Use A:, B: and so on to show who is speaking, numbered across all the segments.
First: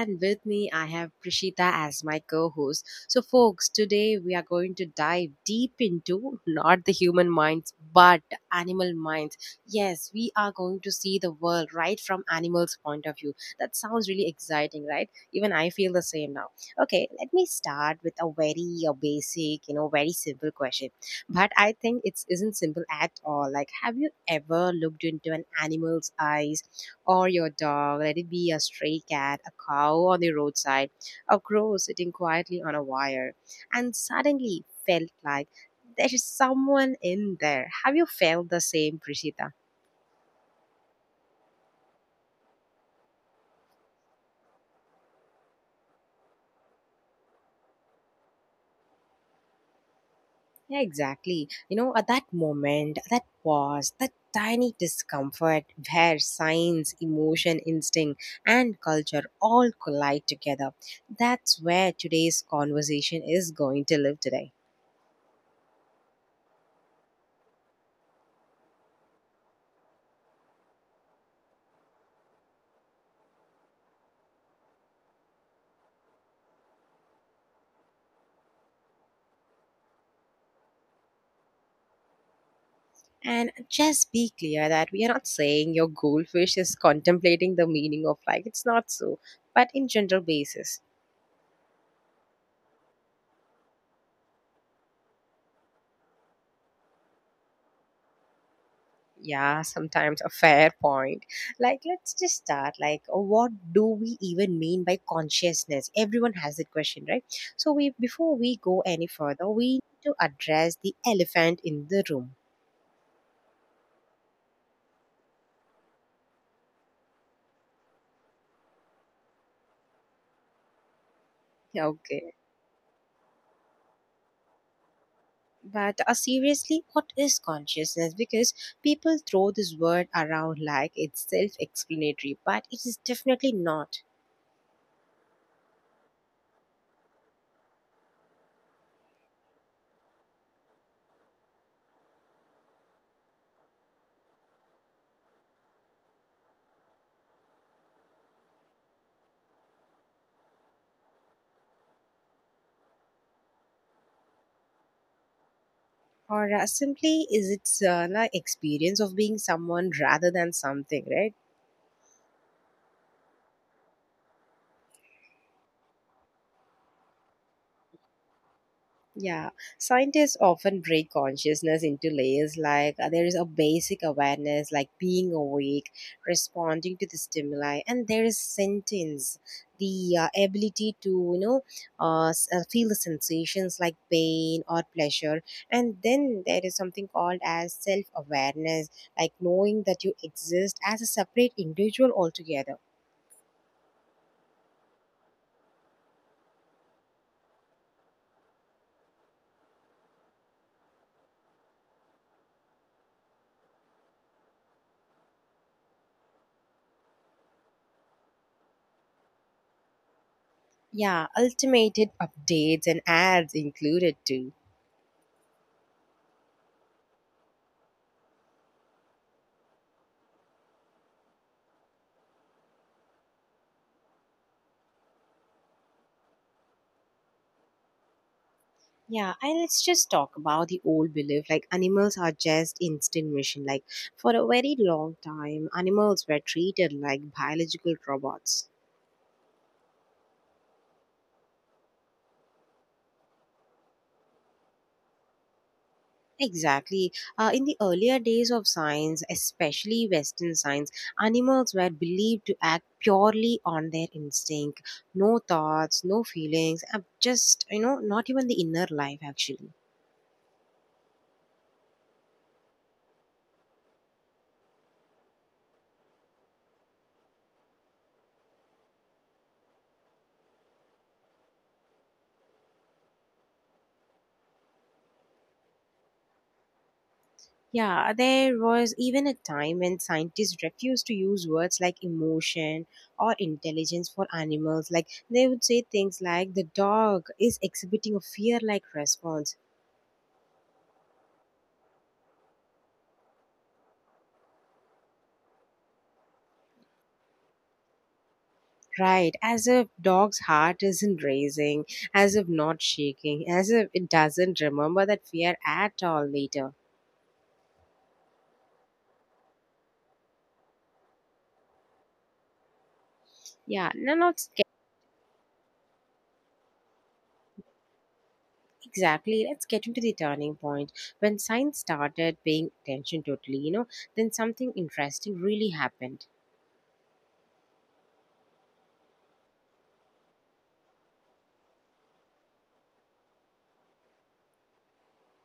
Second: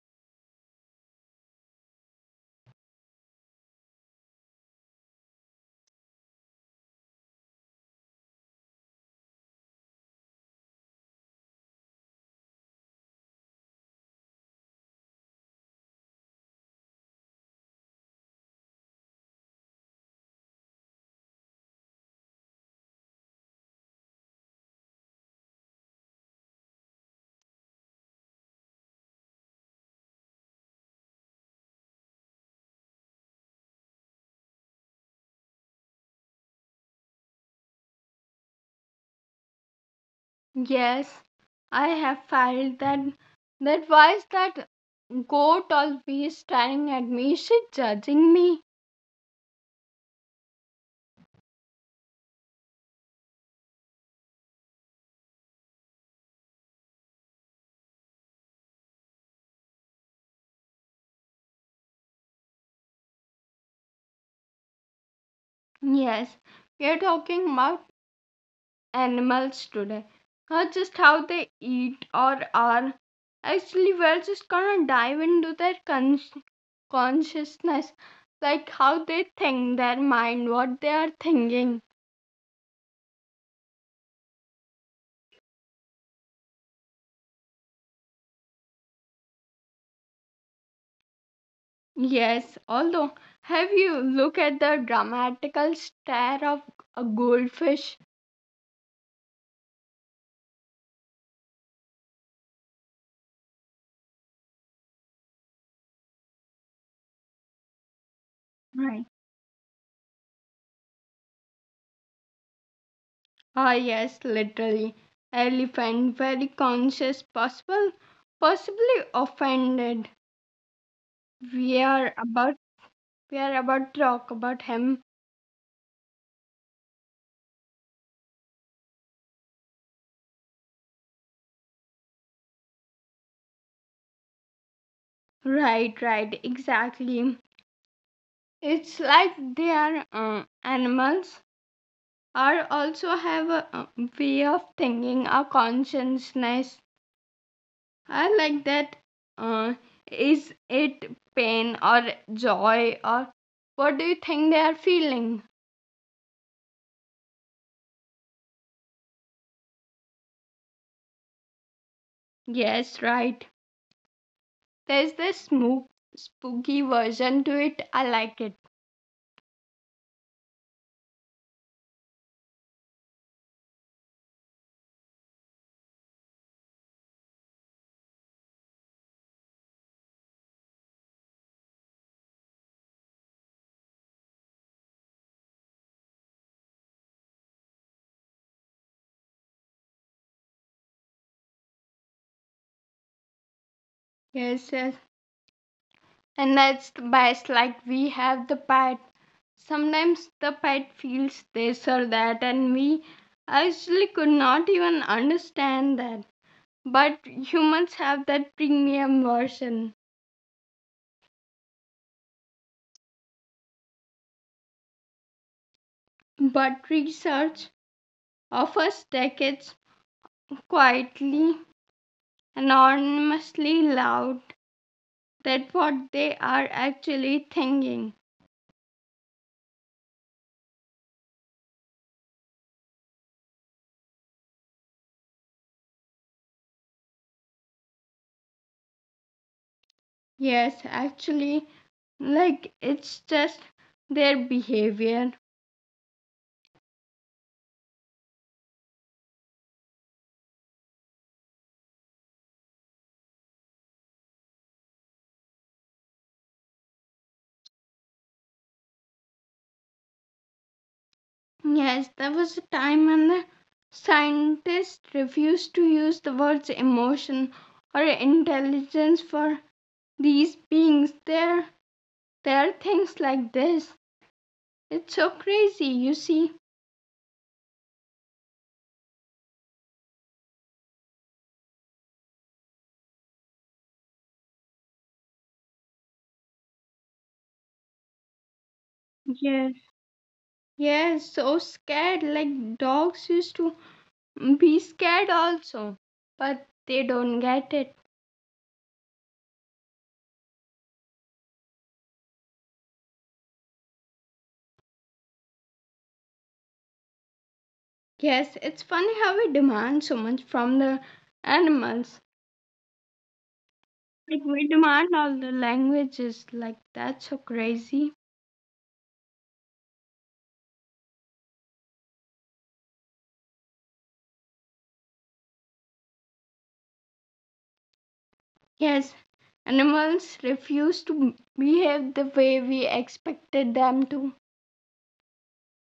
A: and with me I have Prishita as my co host. So, folks, today we are going to dive deep into not the human minds but animal minds. Yes, we are going to see the world right from animals' point of view. That sounds really exciting, right? Even I feel the same now. Okay, let me start with a very basic, very simple question, but I think it isn't simple at all. Like, have you ever looked into an animal's eyes? Or your dog, let it be a stray cat, a cow on the roadside, a crow sitting quietly on a wire, and suddenly felt like there is someone in there. Have you felt the same, Prishita?
B: Yes, I have felt that voice that goat always staring at me. Is she judging me?
A: Yeah, exactly. You know, at that moment, that pause, that tiny discomfort where science, emotion, instinct, and culture all collide together. That's where today's conversation is going to live today.
B: Yes, we are talking about animals today. Not just how they eat or are. Actually, we're just gonna dive into their consciousness, like how they think, their mind, what they are thinking.
A: And just be clear that we are not saying your goldfish is contemplating the meaning of life. It's not so, but in general basis.
B: Yes, although have you look at the dramatical stare of a goldfish?
A: Yeah, sometimes a fair point. Like, let's just start. Like, what do we even mean by consciousness? Everyone has that question, right? So, we before we go
B: Right.
A: any further, we need to address the elephant in the room.
B: Ah, yes, literally. Elephant, very conscious, possibly offended. We are
A: Okay.
B: about, we are about to talk about him.
A: But seriously, what is consciousness? Because people throw this word around like it's self explanatory, but it is definitely not.
B: Right, right, exactly. It's like they are animals are also have a way of thinking, a consciousness. I like that. Uh, is it pain or joy or what do you think they are feeling?
A: Or simply, is it like experience of being someone rather than something, right?
B: Yes, right. There's this spooky version to it. I like it.
A: Yeah, scientists often break consciousness into layers like there is a basic awareness, like being awake, responding to the stimuli, and there is sentience, the ability to, you know, feel the sensations like pain or pleasure. And then there is something called as self awareness, like knowing that you exist as a separate individual altogether.
B: Yes, yes. And that's the best. Like we have the pet. Sometimes the pet feels this or that, and we actually could not even understand that. But humans have that premium version.
A: Yeah, ultimated updates and ads included too.
B: But research offers decades quietly, anonymously loud that what they are actually thinking.
A: Yeah, and let's just talk about the old belief like animals are just extinction. Like for a very long time, animals were treated like biological robots.
B: Yes, actually, like it's just their behavior.
A: Exactly. In the earlier days of science, especially Western science, animals were believed to act purely on their instinct. No thoughts, no feelings, just, you know, not even the inner life actually.
B: Yes, there was a time when the scientists refused to use the words emotion or intelligence for these beings. There are things like this. It's so crazy, you see.
A: Yeah, there was even a time when scientists refused to use words like emotion or intelligence for animals. Like they would say things like the dog is exhibiting a fear like response.
B: Yes. Yes, so scared. Like dogs used to be scared also, but they don't get it.
A: Right, as if dog's heart isn't racing, as if not shaking, as if it doesn't remember that fear at all later.
B: Yes, it's funny how we demand so much from the animals.
A: Yeah, no, not sca-
B: Like we demand all the languages, like that's so crazy.
A: exactly. Let's get into the turning point when science started paying attention totally. You know, then something interesting really happened.
B: Yes, animals refuse to behave the way we expected them to.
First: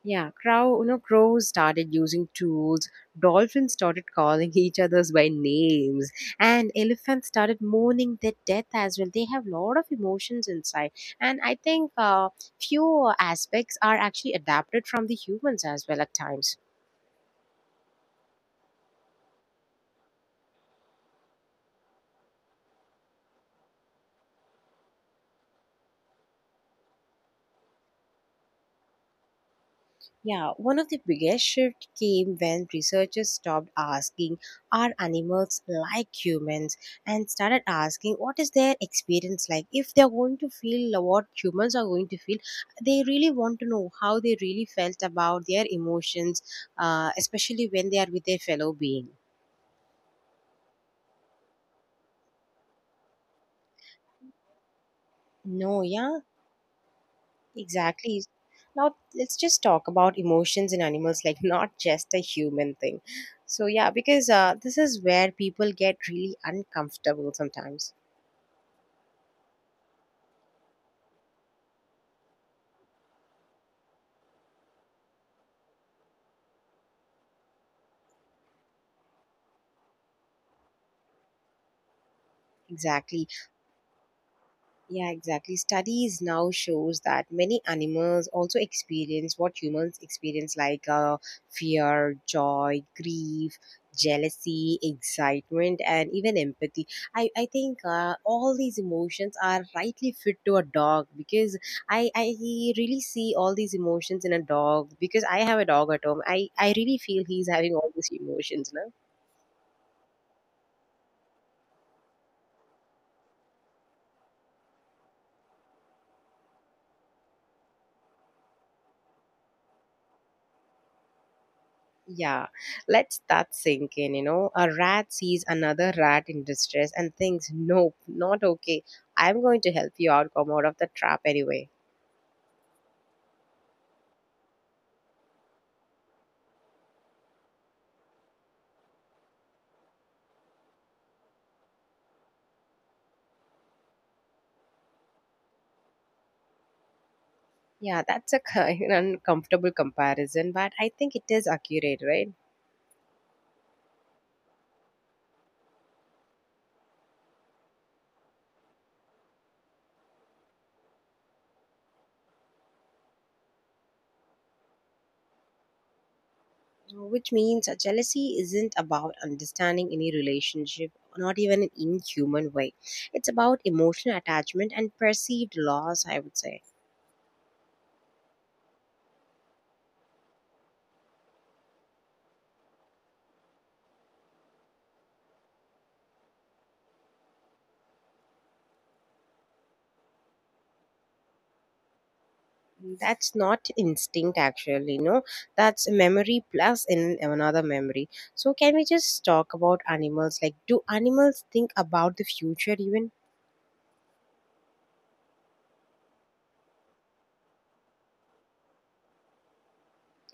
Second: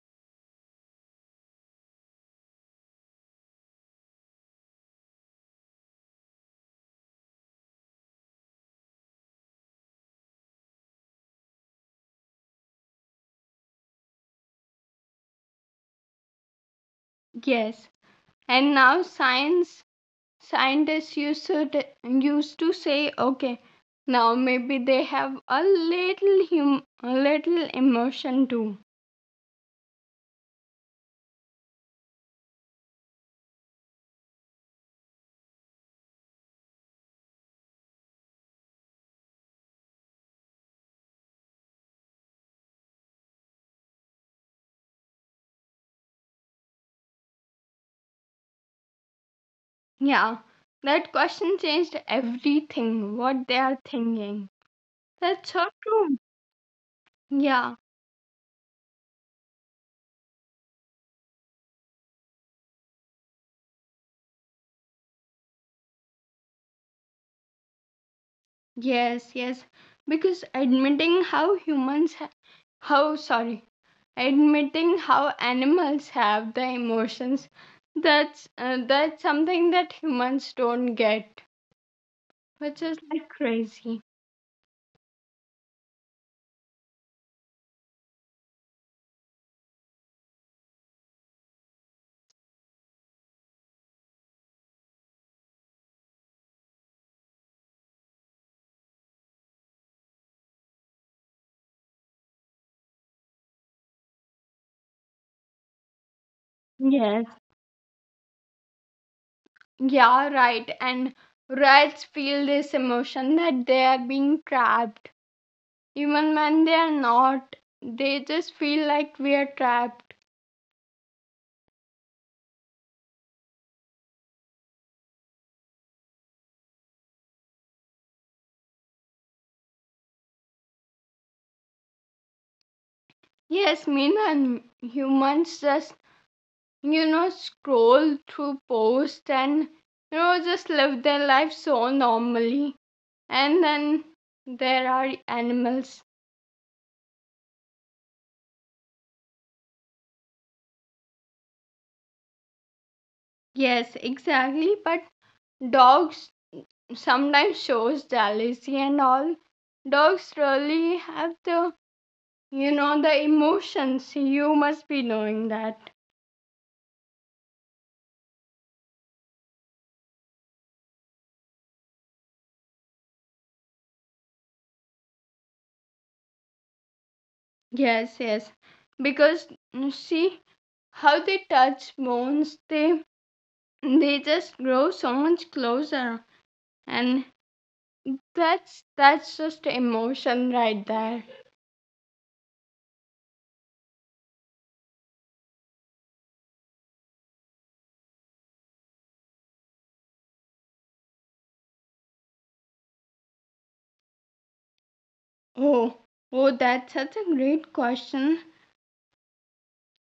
A: Yeah, crow, you know, crows started using tools, dolphins started calling each others by names, and elephants started mourning their death as well. They have a lot of emotions inside, and I think few aspects are actually adapted from the humans as well at times.
B: Yes, and now science scientists used to say, okay, now maybe they have a little hum, a little emotion too.
A: Yeah, one of the biggest shifts came when researchers stopped asking, are animals like humans? And started asking, what is their experience like? If they're going to feel what humans are going to feel, they really want to know how they really felt about their emotions, especially when they are with their fellow being.
B: Yeah, that question changed everything. What they are thinking. That's
A: No,
B: so
A: yeah.
B: true. Yeah.
A: Exactly. Now let's just talk about emotions in animals, like not just a human thing. So yeah, because this is where people get really uncomfortable sometimes.
B: Yes, yes. Because admitting how humans, ha- how sorry, admitting how animals have the emotions, that's something that humans don't get, which is
A: Exactly.
B: like crazy.
A: Yeah, exactly. Studies now shows that many animals also experience what humans experience, like fear, joy, grief, jealousy, excitement, and even empathy. I think all these emotions are rightly fit to a dog because I really see all these emotions in a dog because I have a dog at home. I really feel he's
B: Yes.
A: having all these emotions.
B: Yeah, right. And rats feel this emotion that they are being trapped, even when they are not. They just feel like we are trapped.
A: Yeah, let us start sinking. You know, a rat sees another rat in distress and thinks, nope, not okay. I'm going to help you out, come out of the trap anyway.
B: Yes, mean and humans just scroll through posts and, just live their life so normally. And then there are animals.
A: Yeah, that's a kind of uncomfortable comparison, but I think it is accurate, right?
B: Yes, exactly. But dogs sometimes shows jealousy and all. Dogs really have the emotions. You must be knowing that.
A: Which means jealousy isn't about understanding any relationship, not even in inhuman way. It's about emotional attachment and perceived loss, I would say.
B: Yes, yes. Because see how they touch bones, they just grow so much closer, and that's just emotion right there.
A: That's not instinct, actually. No, that's memory plus in another memory. So, can we just talk about animals? Like, do animals think about the future even?
B: Oh, oh, that's such a great question.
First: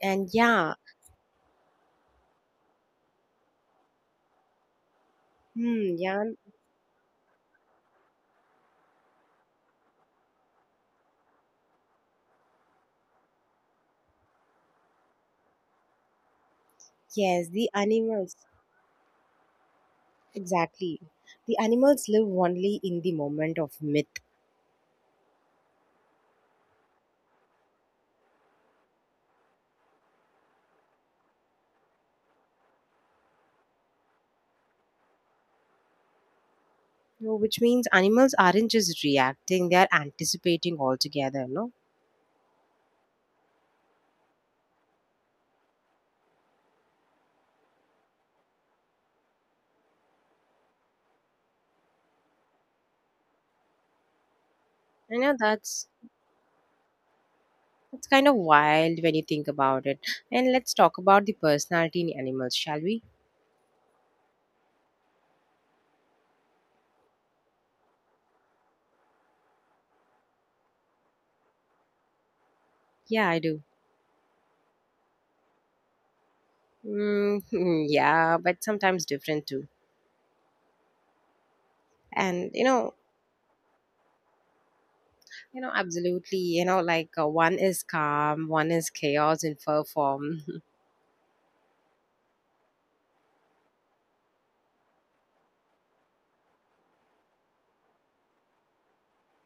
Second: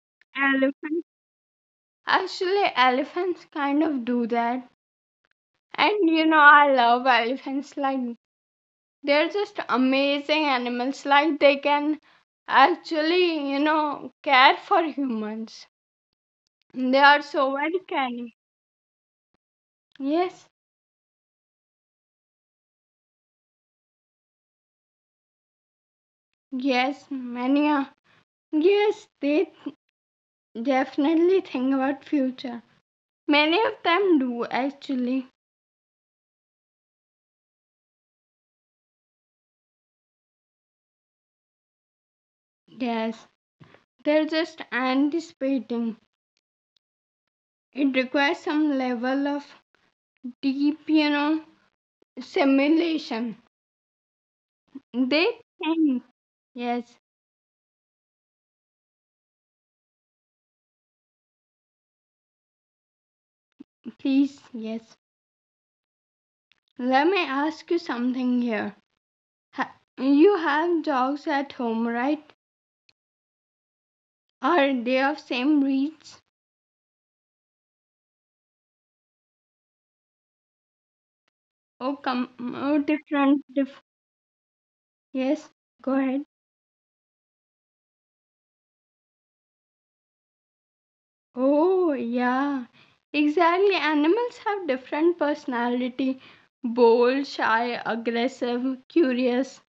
A: And yeah,
B: Elephants. Actually, elephants kind of do that.
A: hmm,
B: And you
A: yeah,
B: know, I love elephants. Like, they're just amazing animals. Like, they can actually, care for humans. They are so
A: yes,
B: very
A: the
B: caring.
A: animals
B: Yes,
A: exactly. The animals live only in the moment of myth,
B: yes, many are. Yes, they definitely think about future. Many of them do actually.
A: no, which means animals aren't just reacting; they are anticipating altogether. No,
B: Yes, they're just anticipating. It requires some level of deep, simulation.
A: I know
B: They
A: that's.
B: think, yes,
A: that's kind of wild when you think about it. And let's talk about the personality in animals, shall we?
B: please, yes. Let me ask you something here. You have dogs at home, right?
A: Yeah, I do.
B: Are they of same breeds?
A: Mm, yeah, but sometimes different too.
B: Oh, come,
A: And
B: oh, different, yes,
A: you know,
B: go ahead.
A: absolutely. You know, like one is calm, one is chaos in fur form.
B: Oh, yeah, exactly. Animals have different personality: bold, shy, aggressive, curious.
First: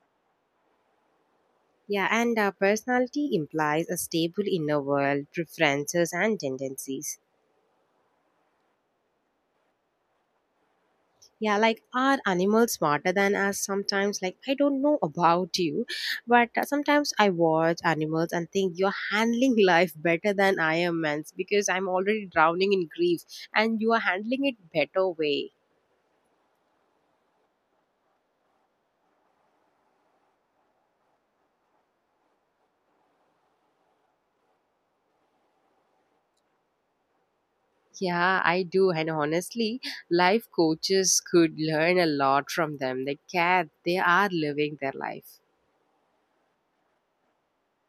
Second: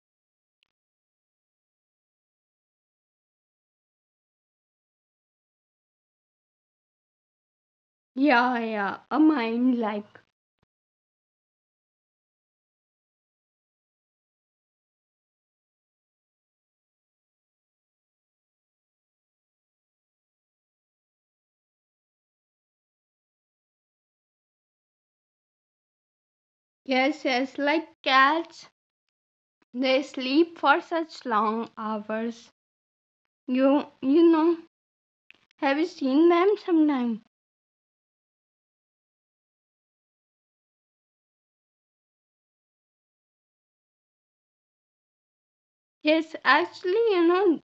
A: Yeah, and personality implies a stable inner world, preferences, and tendencies.
B: Yeah, yeah, a mind like.
A: Yeah, like are animals smarter than us sometimes? Like, I don't know about you, but sometimes I watch animals and think you're handling life better than I am, man, because I'm already drowning in grief and you are handling it better way.
B: Yes, yes, like cats. They sleep for such long hours. You, you know, have you seen them sometime?
A: Yeah, I do. And honestly, life coaches could learn a lot from them. They care, they are living their life.
B: Yes, actually,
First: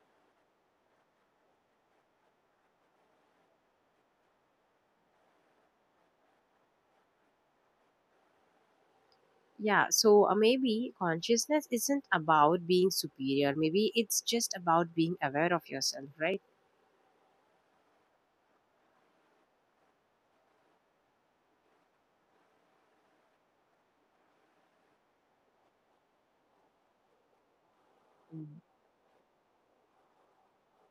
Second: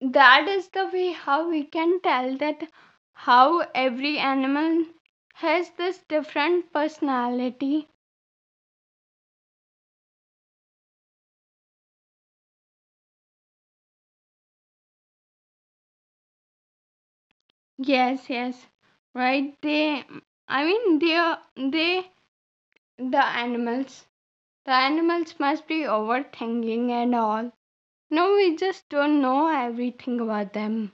B: that is the way how we can tell that how every animal has this different personality.
A: Yeah, so maybe consciousness isn't about being superior. Maybe it's just about being aware of yourself, right?
B: Yes, yes, right. They, I mean, they, the animals, the animals must be overthinking and all. No,
A: Mm.
B: we just don't know everything about them.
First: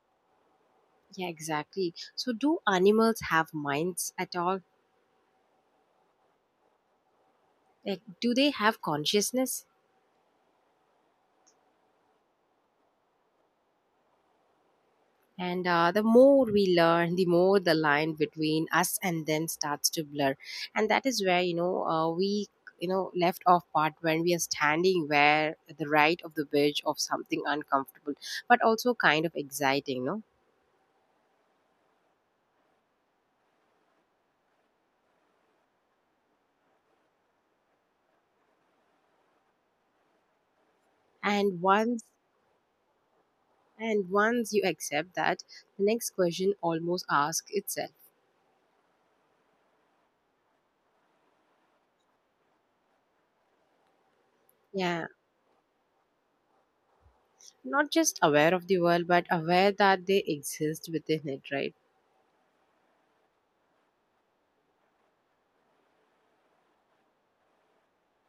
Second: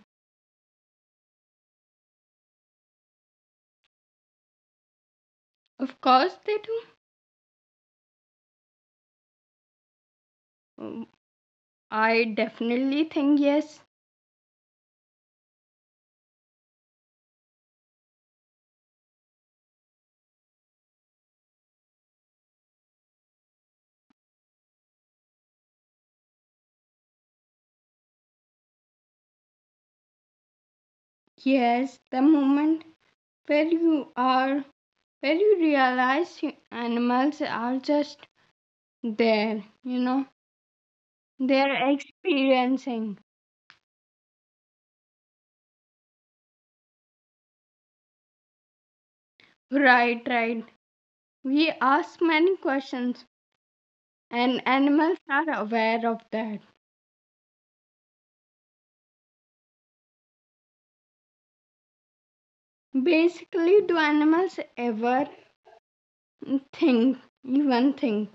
A: Yeah, exactly. So, do animals have minds at all?
B: Of course, they do.
A: Like, do they have consciousness?
B: Mm, I definitely think yes,
A: And the more we learn, the more the line between us and them starts to blur. And that is where, you know, you know, left off part when we are standing where the right of the bridge of something uncomfortable, but also kind of exciting, no?
B: yes. The moment where you are, where you realize animals are just there,
A: And
B: they're
A: once
B: experiencing.
A: and once you accept that, the next question almost asks itself.
B: Right, right. We ask many questions and
A: Yeah,
B: animals are aware of that.
A: not just aware of the world, but aware that they exist within it, right?
B: Basically, do animals ever think, even think?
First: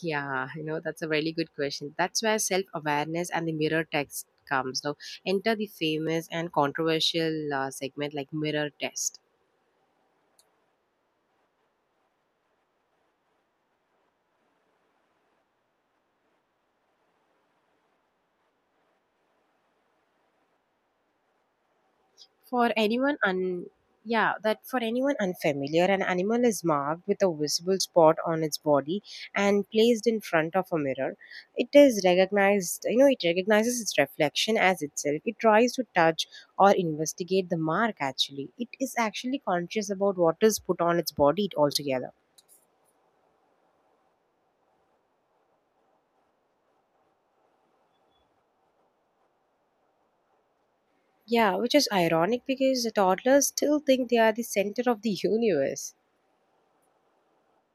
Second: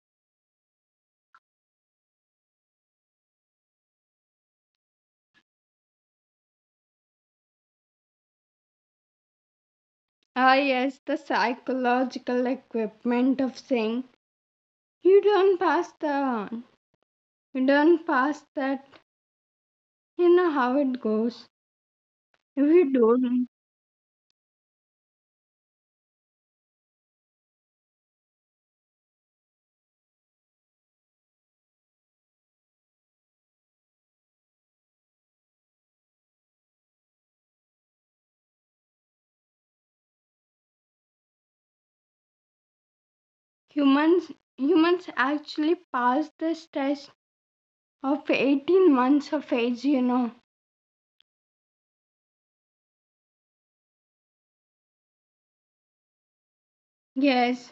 A: Yeah, you know, that's a really good question. That's where self awareness and the mirror text comes. Now, enter the famous and controversial segment like mirror test.
B: Ah, yes, the psychological equipment of saying, you don't pass the, you don't pass that, you know how it goes. If
A: For
B: you
A: anyone
B: don't,
A: un yeah, that for anyone unfamiliar, an animal is marked with a visible spot on its body and placed in front of a mirror. It is recognized, you know, it recognizes its reflection as itself. It tries to touch or investigate the mark actually. It is actually conscious about what is put on its body altogether.
B: humans actually pass this test of 18 months of age.
A: Yeah, which is ironic because the toddlers still think they are the center of the universe.
B: Yes,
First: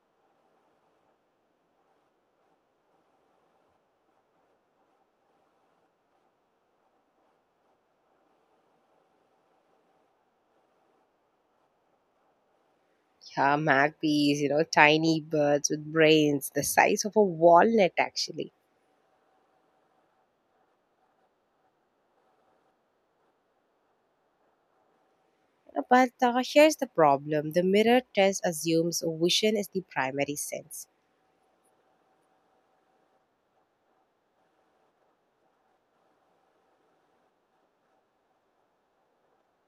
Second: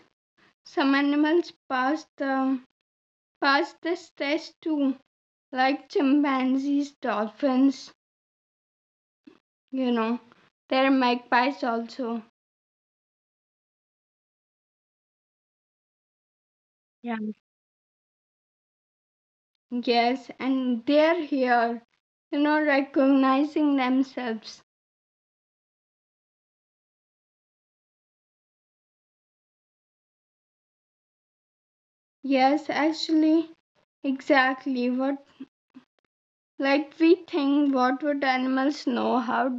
B: some animals pass this test too, like chimpanzees, dolphins, you know. There are magpies also.
A: Yeah, magpies, you know, tiny birds with brains the size of
B: Yeah.
A: a walnut, actually.
B: Yes, and they're here, recognizing themselves.
A: But here's the problem the mirror test assumes vision is the primary sense.
B: Yes, actually, exactly what like we think what would animals know how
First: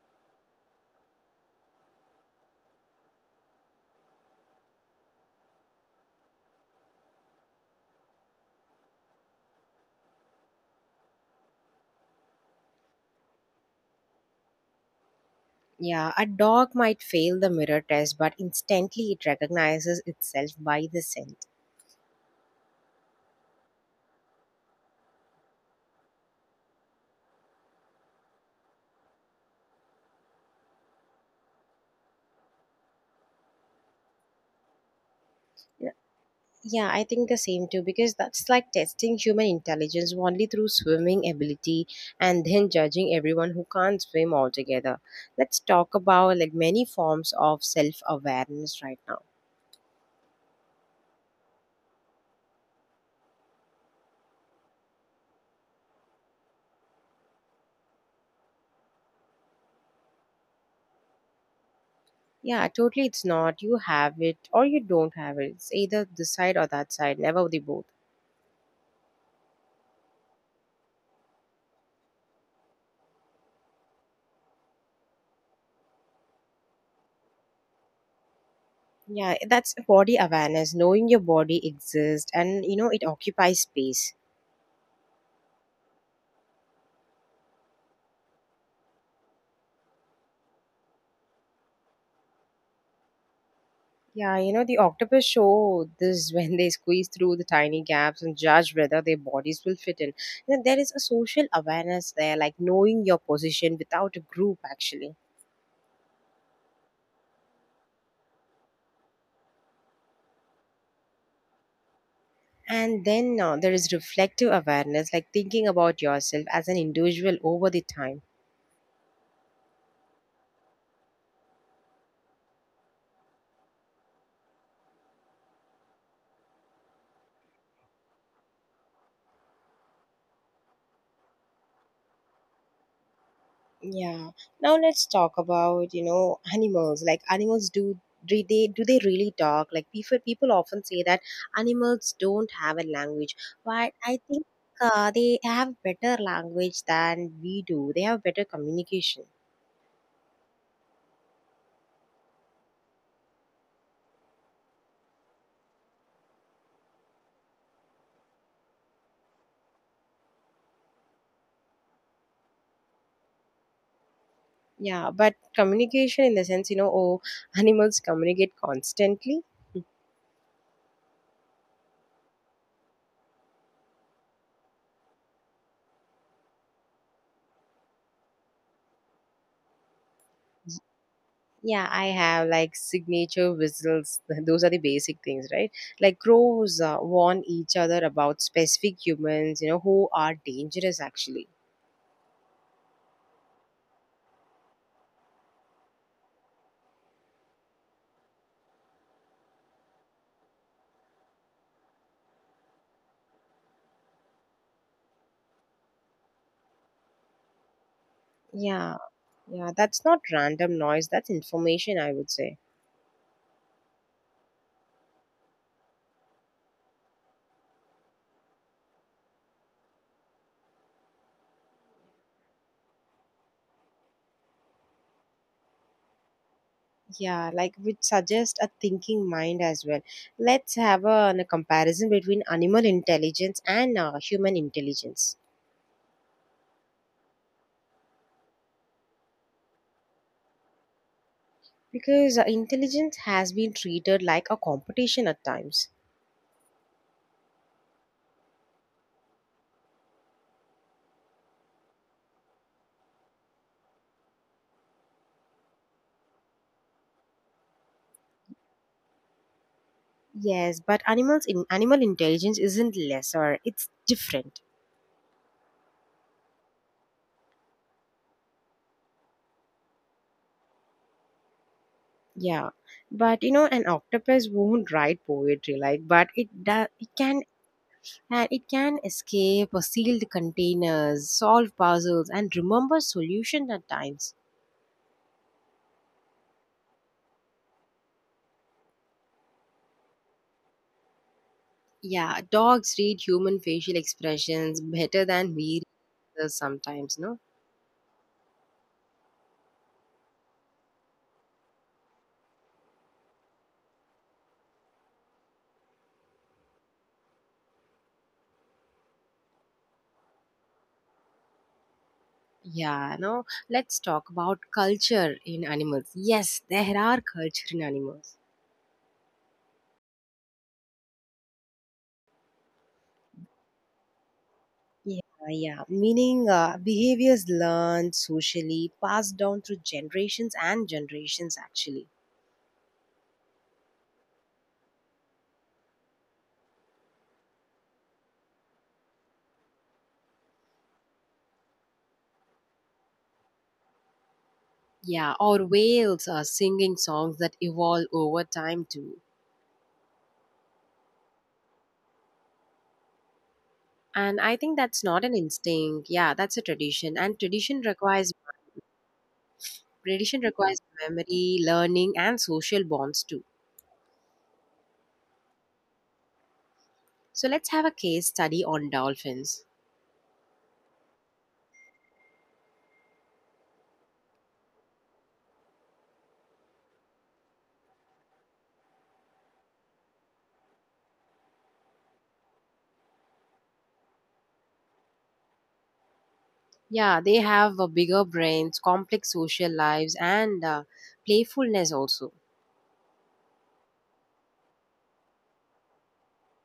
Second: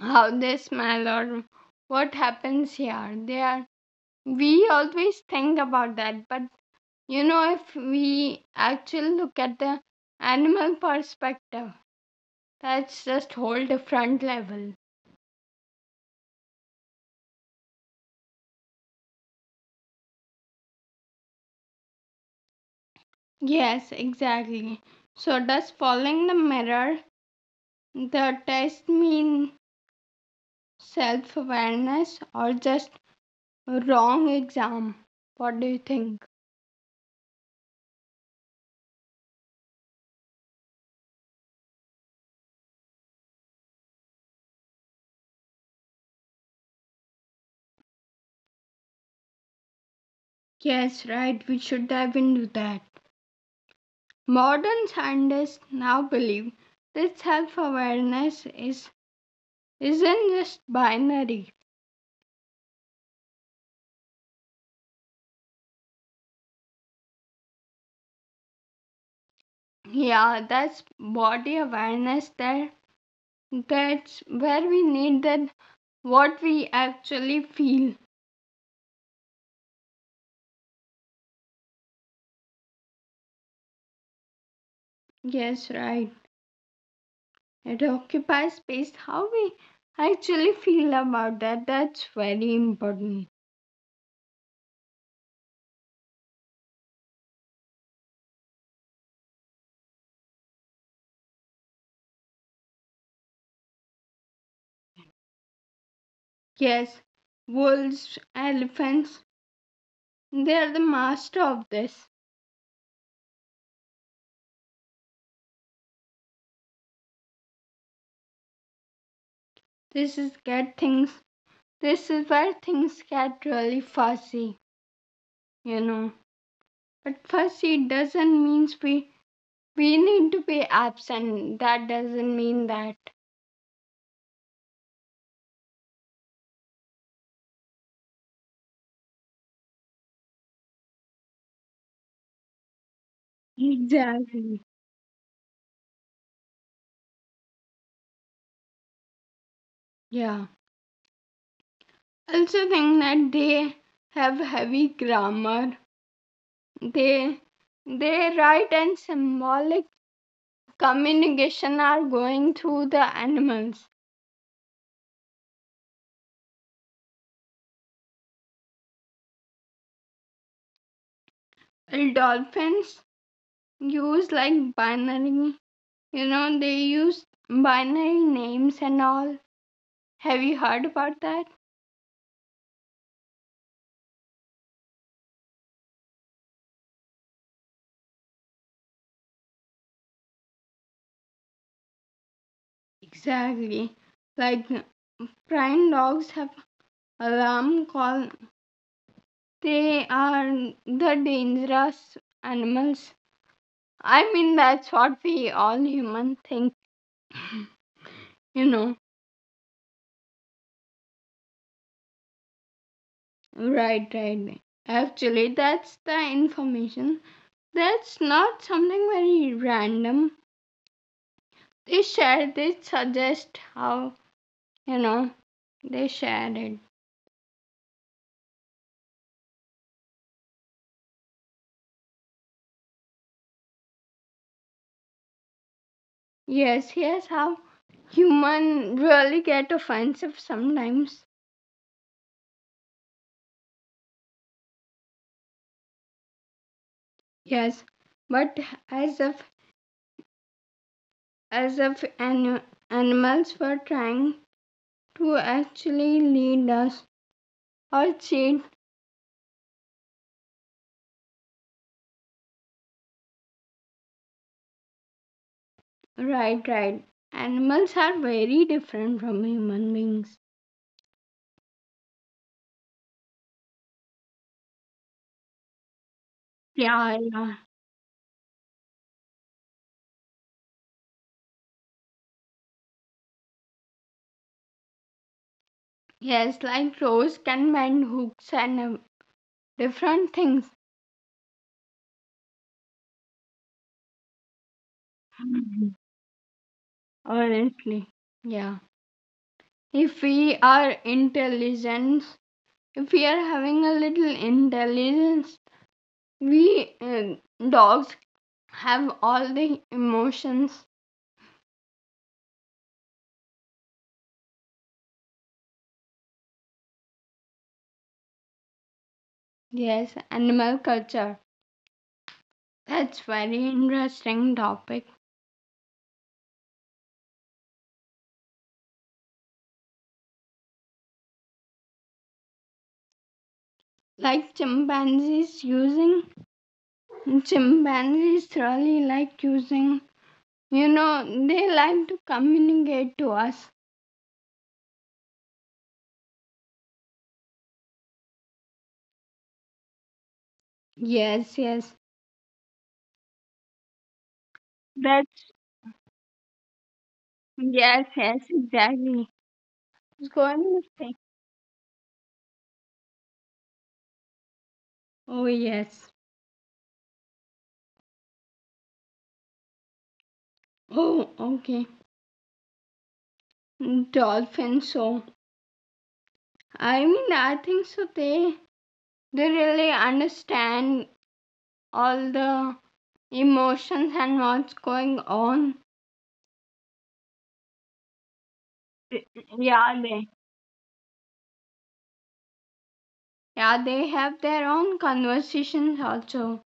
B: how they smell or what happens here. They are we always think about that, but if we actually look at the animal perspective. That's just whole different level.
A: Yeah, a dog might fail the mirror test, but instantly it recognizes itself by the scent.
B: Yes, exactly. So does following the test mean self-awareness or just wrong exam? What do you think?
A: Yeah, I think the same too because that's like testing human intelligence only through swimming ability and then judging everyone who can't swim altogether. Let's talk about like many forms of self-awareness right now.
B: Yes, right, we should dive into that. Modern scientists now believe that self-awareness is isn't just binary.
A: Yeah, totally it's not you have it or you don't have it. It's either this side or that side, never the both.
B: Yeah, that's body awareness there. That's where we need that what we actually feel.
A: Yeah, that's body awareness, knowing your body exists and you know it occupies space.
B: Yes, right. It occupies space how we actually feel about that. That's very important.
A: Yeah, you know, the octopus show this when they squeeze through the tiny gaps and judge whether their bodies will fit in. You know, there is a social awareness there, like knowing your position without a group, actually.
B: Yes, wolves, elephants, they are the master of this.
A: And then there is reflective awareness, like thinking about yourself as an individual over the time.
B: This is get things. This is where things get really fussy, you know. But fussy doesn't mean we need to be absent. That doesn't mean that.
A: Yeah. Now let's talk about, you know, animals. Like animals do they really talk? Like people people often say that animals don't have a language, but I think
B: Exactly.
A: they have better language than we do. They have better communication.
B: Yeah. Also think that they have heavy grammar. They they write and symbolic communication are going through the animals.
A: Yeah, but communication in the sense, you know, oh, animals communicate constantly.
B: Dolphins use like binary, they use binary names and all. Have you heard about that?
A: Yeah, I have like signature whistles. Those are the basic things, right? Like crows warn each other about specific humans, you know, who are dangerous actually.
B: Exactly. Like prime dogs have alarm call. They are the dangerous animals, I mean, that's what we all human think, you know.
A: Yeah, yeah, that's not random noise, that's information, I would say.
B: Right, right. Actually, that's the information. That's not something very random. They suggest how, you know, they share it.
A: Yeah, like which suggest a thinking mind as well. Let's have a comparison between animal intelligence and human intelligence.
B: Yes, here's how human really get offensive sometimes.
A: Because intelligence has been treated like a competition at times.
B: Yes, but as if, as if, animals were trying to actually lead us or cheat.
A: Yes, but animals in animal intelligence isn't lesser, it's different.
B: Right, right. Animals are very different from human beings.
A: Yeah. But you know an octopus won't write poetry like but it does
B: Yeah,
A: it
B: yeah.
A: can and it can escape sealed containers, solve puzzles and remember solutions at times.
B: Yes, like crows can bend hooks and different things.
A: Yeah, dogs read human facial expressions better than we
B: Mhm.
A: readers sometimes, no?
B: Honestly, yeah. If we are intelligent, if we are having a little intelligence, we dogs have all the emotions.
A: Yeah, no. Let's talk about culture in animals. Yes, there are culture in animals.
B: Yes, animal culture. That's very interesting topic.
A: Yeah, yeah. Meaning behaviors learned socially, passed down through generations and generations, actually.
B: Like chimpanzees really like using, you know, they like to communicate to us.
A: Yeah, or whales are singing songs that evolve over time too.
B: Yes, yes.
A: And I think that's not an
B: That's,
A: instinct. Yeah, that's a tradition. And tradition
B: yes,
A: requires
B: yes, exactly. It's
A: tradition
B: going to
A: requires
B: say.
A: memory, learning, and social bonds too.
B: Oh, yes.
A: So let's have a case study on dolphins.
B: Oh, okay. Dolphins, so. I mean, I think so. They really understand all the emotions and what's going on.
A: Yeah, they have bigger brains, complex social
B: Yeah,
A: lives,
B: they.
A: and playfulness also.
B: Yeah, they have their own conversations also.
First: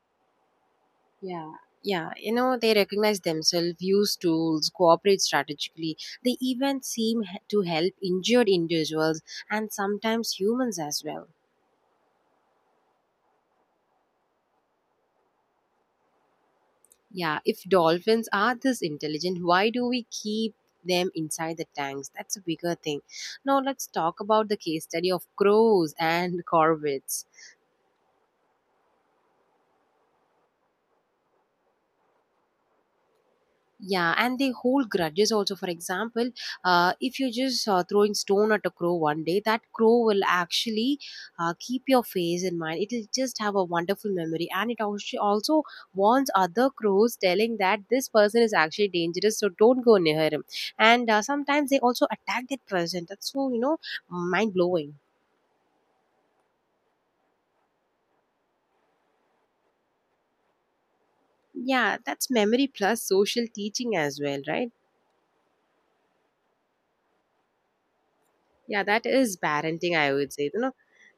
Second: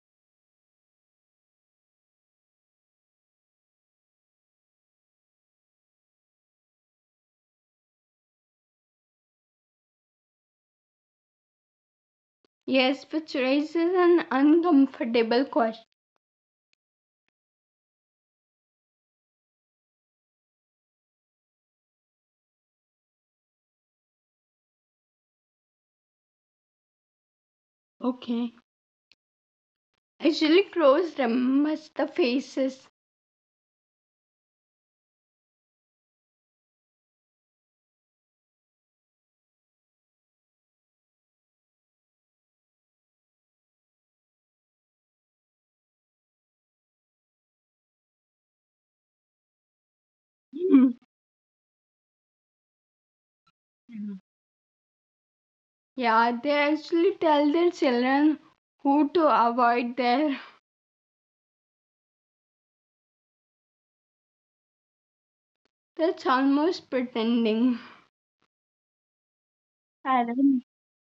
A: Yeah, yeah. You know, they recognize themselves, use tools, cooperate strategically. They even seem to help injured individuals and sometimes humans as well.
B: Yes, which raises an uncomfortable question.
A: Yeah, if dolphins are this intelligent, why do we keep them inside the tanks? That's a bigger thing. Now, let's talk about the case study of crows and corvids.
B: Okay. Actually, crows remembers the faces.
A: Yeah, and they hold grudges also. For example, if you just throwing stone at a crow one day, that crow will actually keep your face in mind. It will just have a wonderful memory, and it also warns other crows, telling that this person is actually dangerous, so don't go near him.
B: Mhm.
A: And sometimes they also attack that person. That's so
B: Mhm.
A: mind blowing.
B: Yeah, they actually tell their children who to avoid there.
A: Yeah, that's memory plus social teaching as well, right?
B: That's almost pretending.
A: Yeah, that is parenting, I would say. You
B: Parent.
A: know,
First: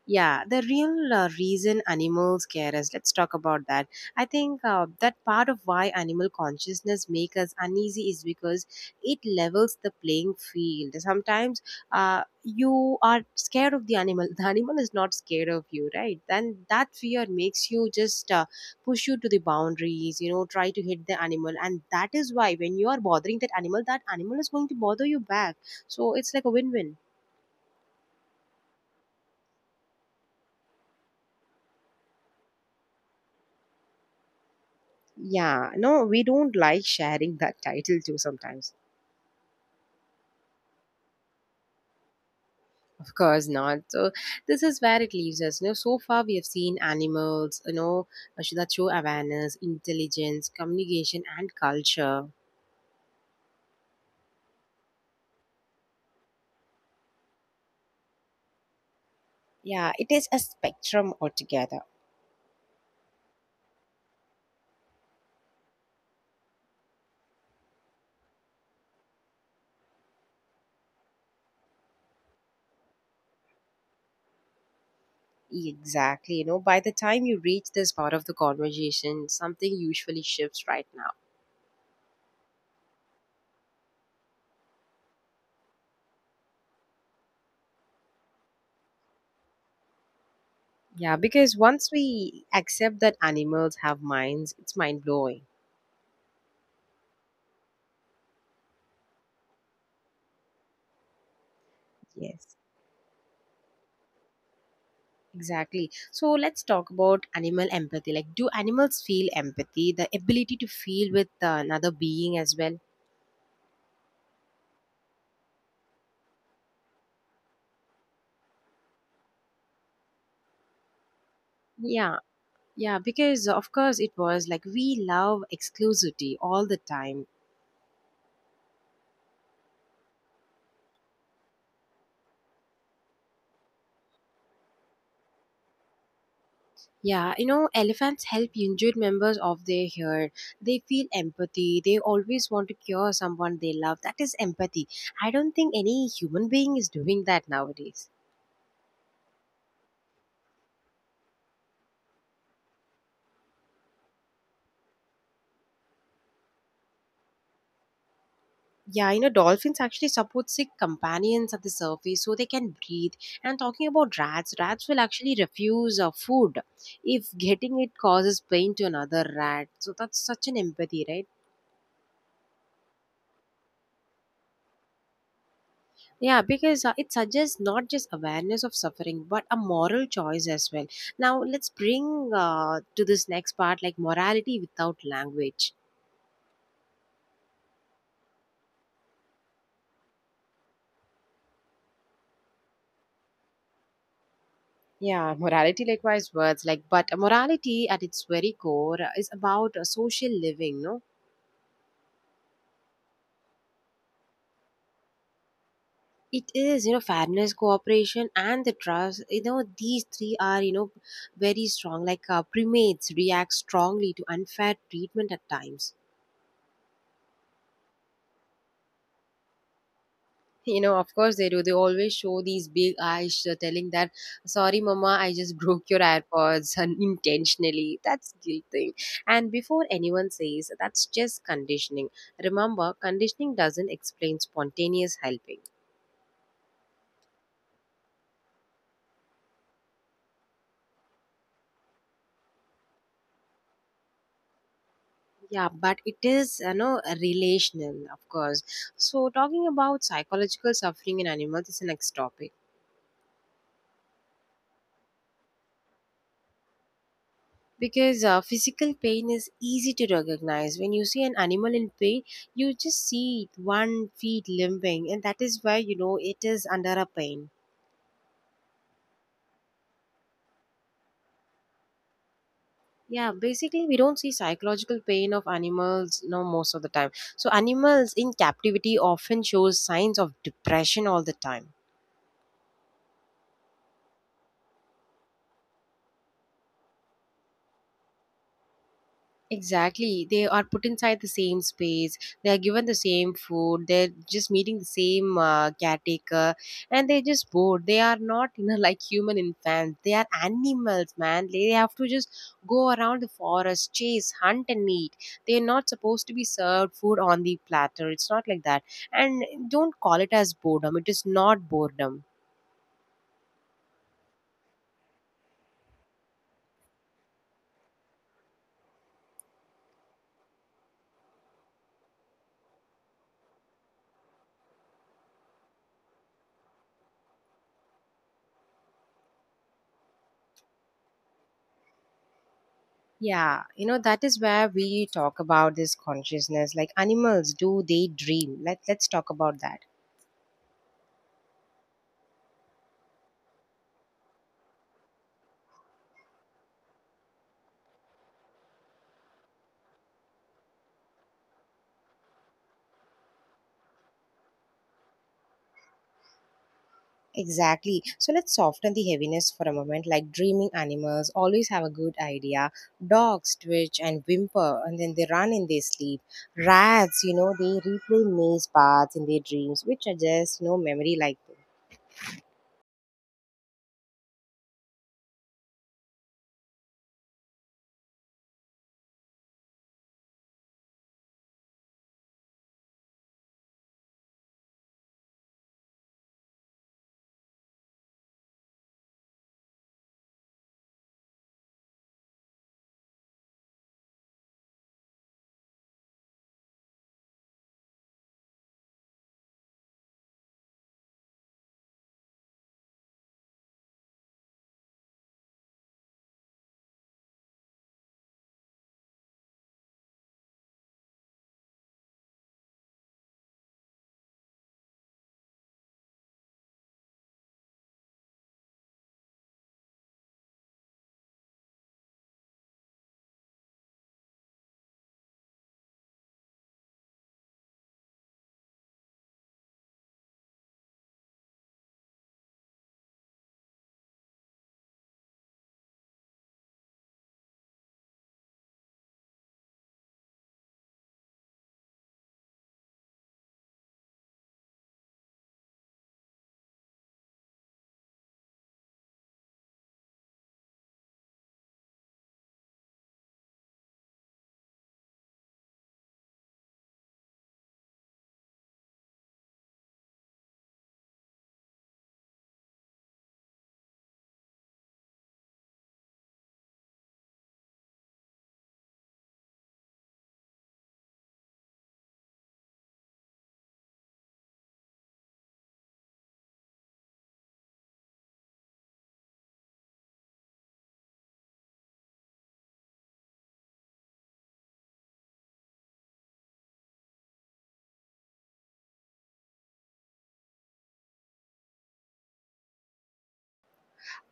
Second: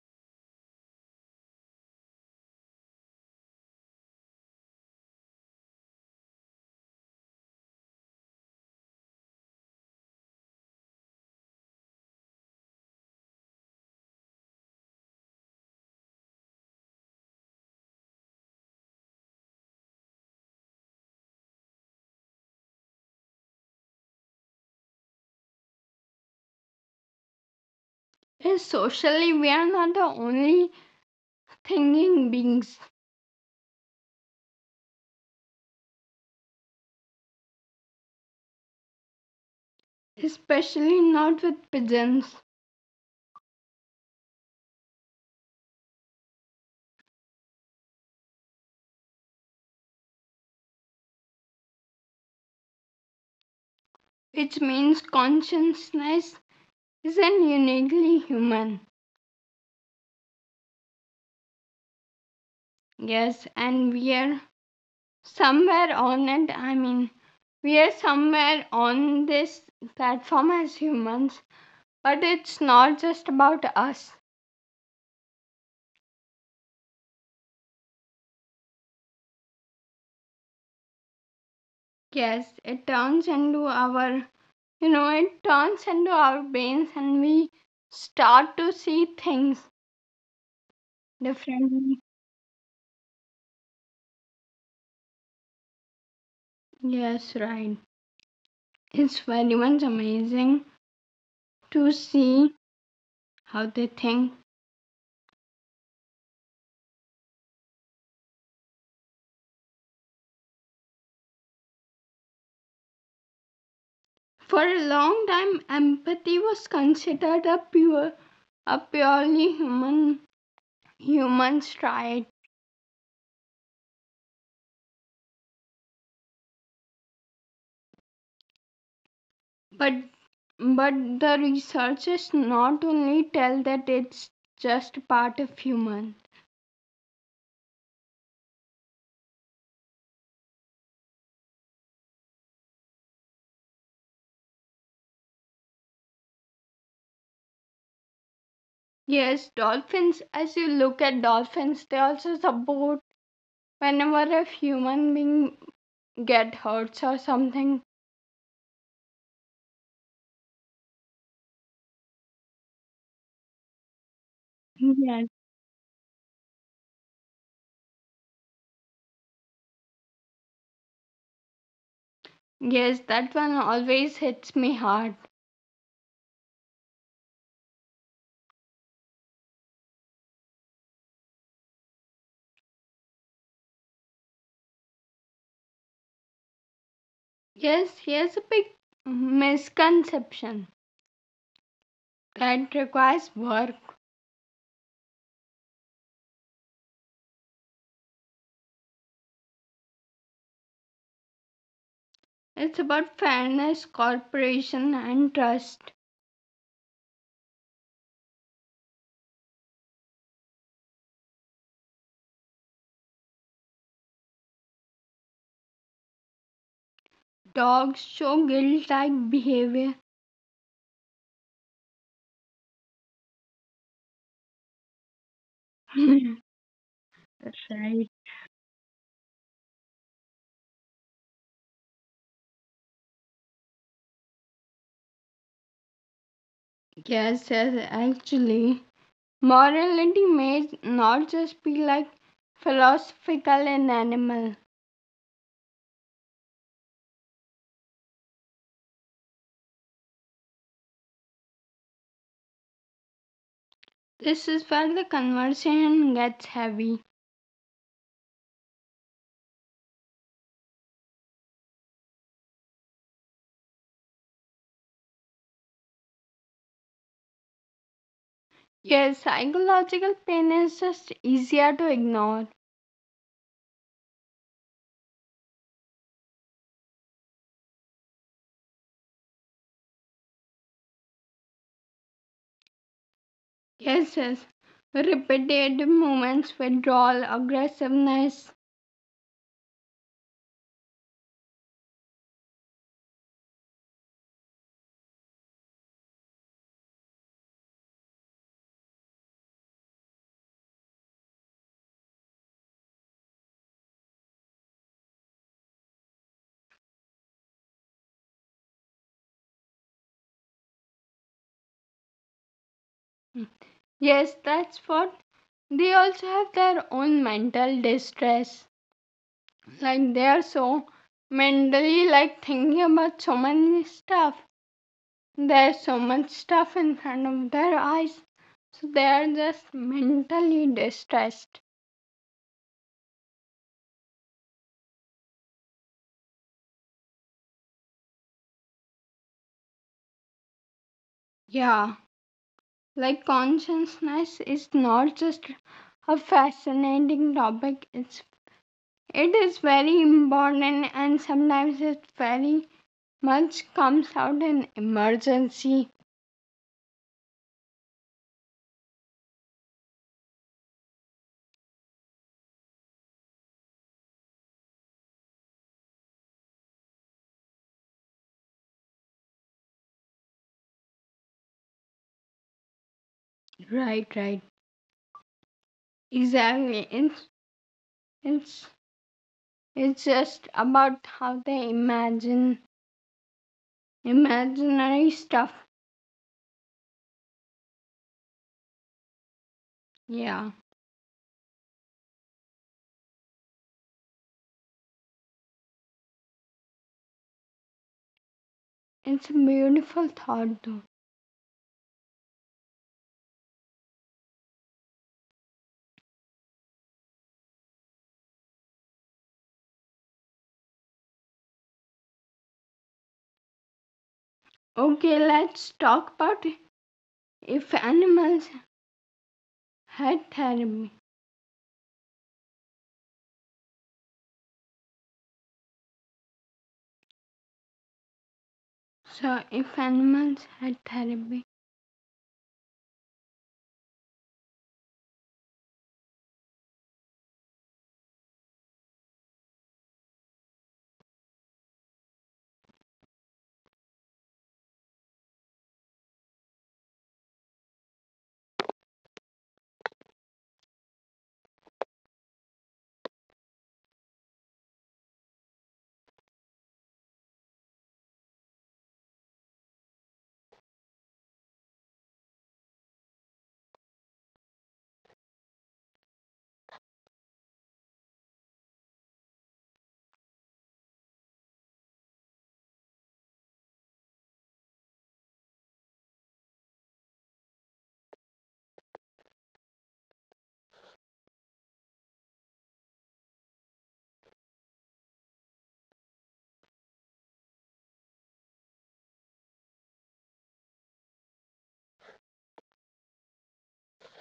A: yeah, the real reason animals care us. Let's talk about that. I think that part of why animal consciousness makes us uneasy is because it levels the playing field. Sometimes you are scared of the animal. The animal is not scared of you, right? Then that fear makes you just push you to the boundaries. You know, try to hit the animal, and that is why when you are bothering that animal is going to bother you back. So it's like a win-win.
B: Yes, socially, we are not the only thinking beings,
A: Yeah, no, we don't like sharing that title too sometimes.
B: especially not with pigeons,
A: Of course not. So this is where it leaves us. You know, so far we have seen animals, you know, that show awareness, intelligence, communication, and culture.
B: which means consciousness isn't uniquely human.
A: Yeah, it is a spectrum altogether.
B: Yes, and we are somewhere on it. I mean, we are somewhere on this platform as humans, but it's not just about us.
A: Exactly. You know, by the time you reach this part of the conversation, something usually shifts right now.
B: Yes, it turns into our, you know, it turns into our brains and we start to see things
A: Yeah, because once
B: differently.
A: we accept that animals have minds, it's mind blowing.
B: Yes, right. It's very much amazing to
A: Yes.
B: see how they think.
A: Exactly. So let's talk about animal empathy. Like, do animals feel empathy, the ability to feel with another being as well?
B: For a long time, empathy was considered a purely human. Humans
A: Yeah,
B: tried,
A: yeah, because of course it was like we love exclusivity all the time.
B: but but the researchers not only tell that it's just part of human.
A: Yeah, you know, elephants help injured members of their herd. They feel empathy. They always want to cure someone they love. That is empathy. I don't think any human being is doing that nowadays.
B: Yes, dolphins, as you look at dolphins, they also support whenever a human being get hurts or something.
A: Yeah, you know, dolphins actually support sick companions at the surface so they can breathe. And talking about rats, rats will
B: Yes,
A: actually refuse food if getting it causes pain to another rat. So that's such an empathy, right?
B: yes, that one always hits me hard.
A: Yeah, because it suggests not just awareness of suffering, but a moral choice as well. Now, let's bring to this next part like morality without language.
B: Yes, here's a big misconception that requires work.
A: Yeah, morality likewise words like, but morality at its very core is about social living, no?
B: It's about fairness, cooperation, and trust.
A: It is, you know, fairness, cooperation, and the trust. You know, these three are, you know, very strong. Like primates react strongly to unfair treatment at times.
B: Dogs show guilt like behavior.
A: You know, of course they do. They always show these big eyes telling that, sorry, mama, I just broke your
B: That's
A: AirPods unintentionally.
B: right.
A: That's guilting. And before anyone says, that's just conditioning. Remember, conditioning doesn't explain spontaneous helping.
B: Yes, yes, actually. Morality may not just be like philosophical in animal.
A: Yeah, but it is, you know, relational, of course. So, talking about psychological suffering in animals is the next topic
B: This is where the conversation gets heavy.
A: because physical pain is easy to recognize. When you see an animal in pain, you just see it one feet limping, and that is why you know it is under a pain.
B: Yes, psychological pain is just easier to ignore.
A: Yeah, basically, we don't see psychological pain of animals, no, most of the time. So, animals in captivity often shows signs of depression all the time.
B: Yes, yes. Repetitive movements, withdrawal, aggressiveness.
A: Exactly. They are put inside the same space. They are given the same food. They're just meeting the same caretaker and they're just bored. They are not, you know, like human infants. They are animals, man. They have to just go around the forest, chase, hunt, and eat. They're not supposed to be served food on the platter. It's not like that. And don't call it as boredom. It is not boredom.
B: Yes, that's what they also have their own mental distress. Like they are so mentally like thinking about so many stuff. There's so much stuff in front of their eyes, so they are just mentally distressed.
A: Yeah, you know that is where we talk about this consciousness. Like animals, do they dream? Let's talk about that.
B: Yeah, like consciousness is not just a fascinating topic, it is very important, and sometimes it very much comes out in emergency.
A: Exactly. So let's soften the heaviness for a moment. Like dreaming animals always have a good idea. Dogs twitch and whimper and then they run in their sleep. Rats, you know, they replay maze paths in their dreams, which are just, you know, memory like.
B: Right, right, exactly. It's it's It's just about how they imagine imaginary stuff. Yeah, it's a beautiful thought though. Okay, let's talk about if animals had therapy. So, if animals had therapy,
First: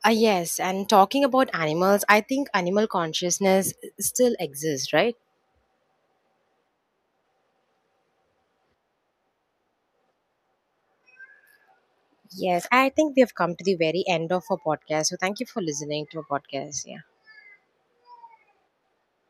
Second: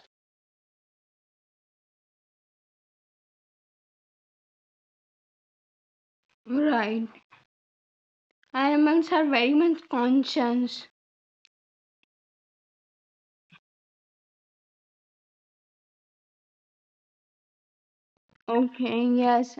A: Ah, yes, and talking about animals, I think animal consciousness still exists, right?
B: right? Animals are very much conscious.
A: Yes, I think we have come to the very end of our podcast. So thank you for listening to our podcast. Yeah.
B: Okay, yes,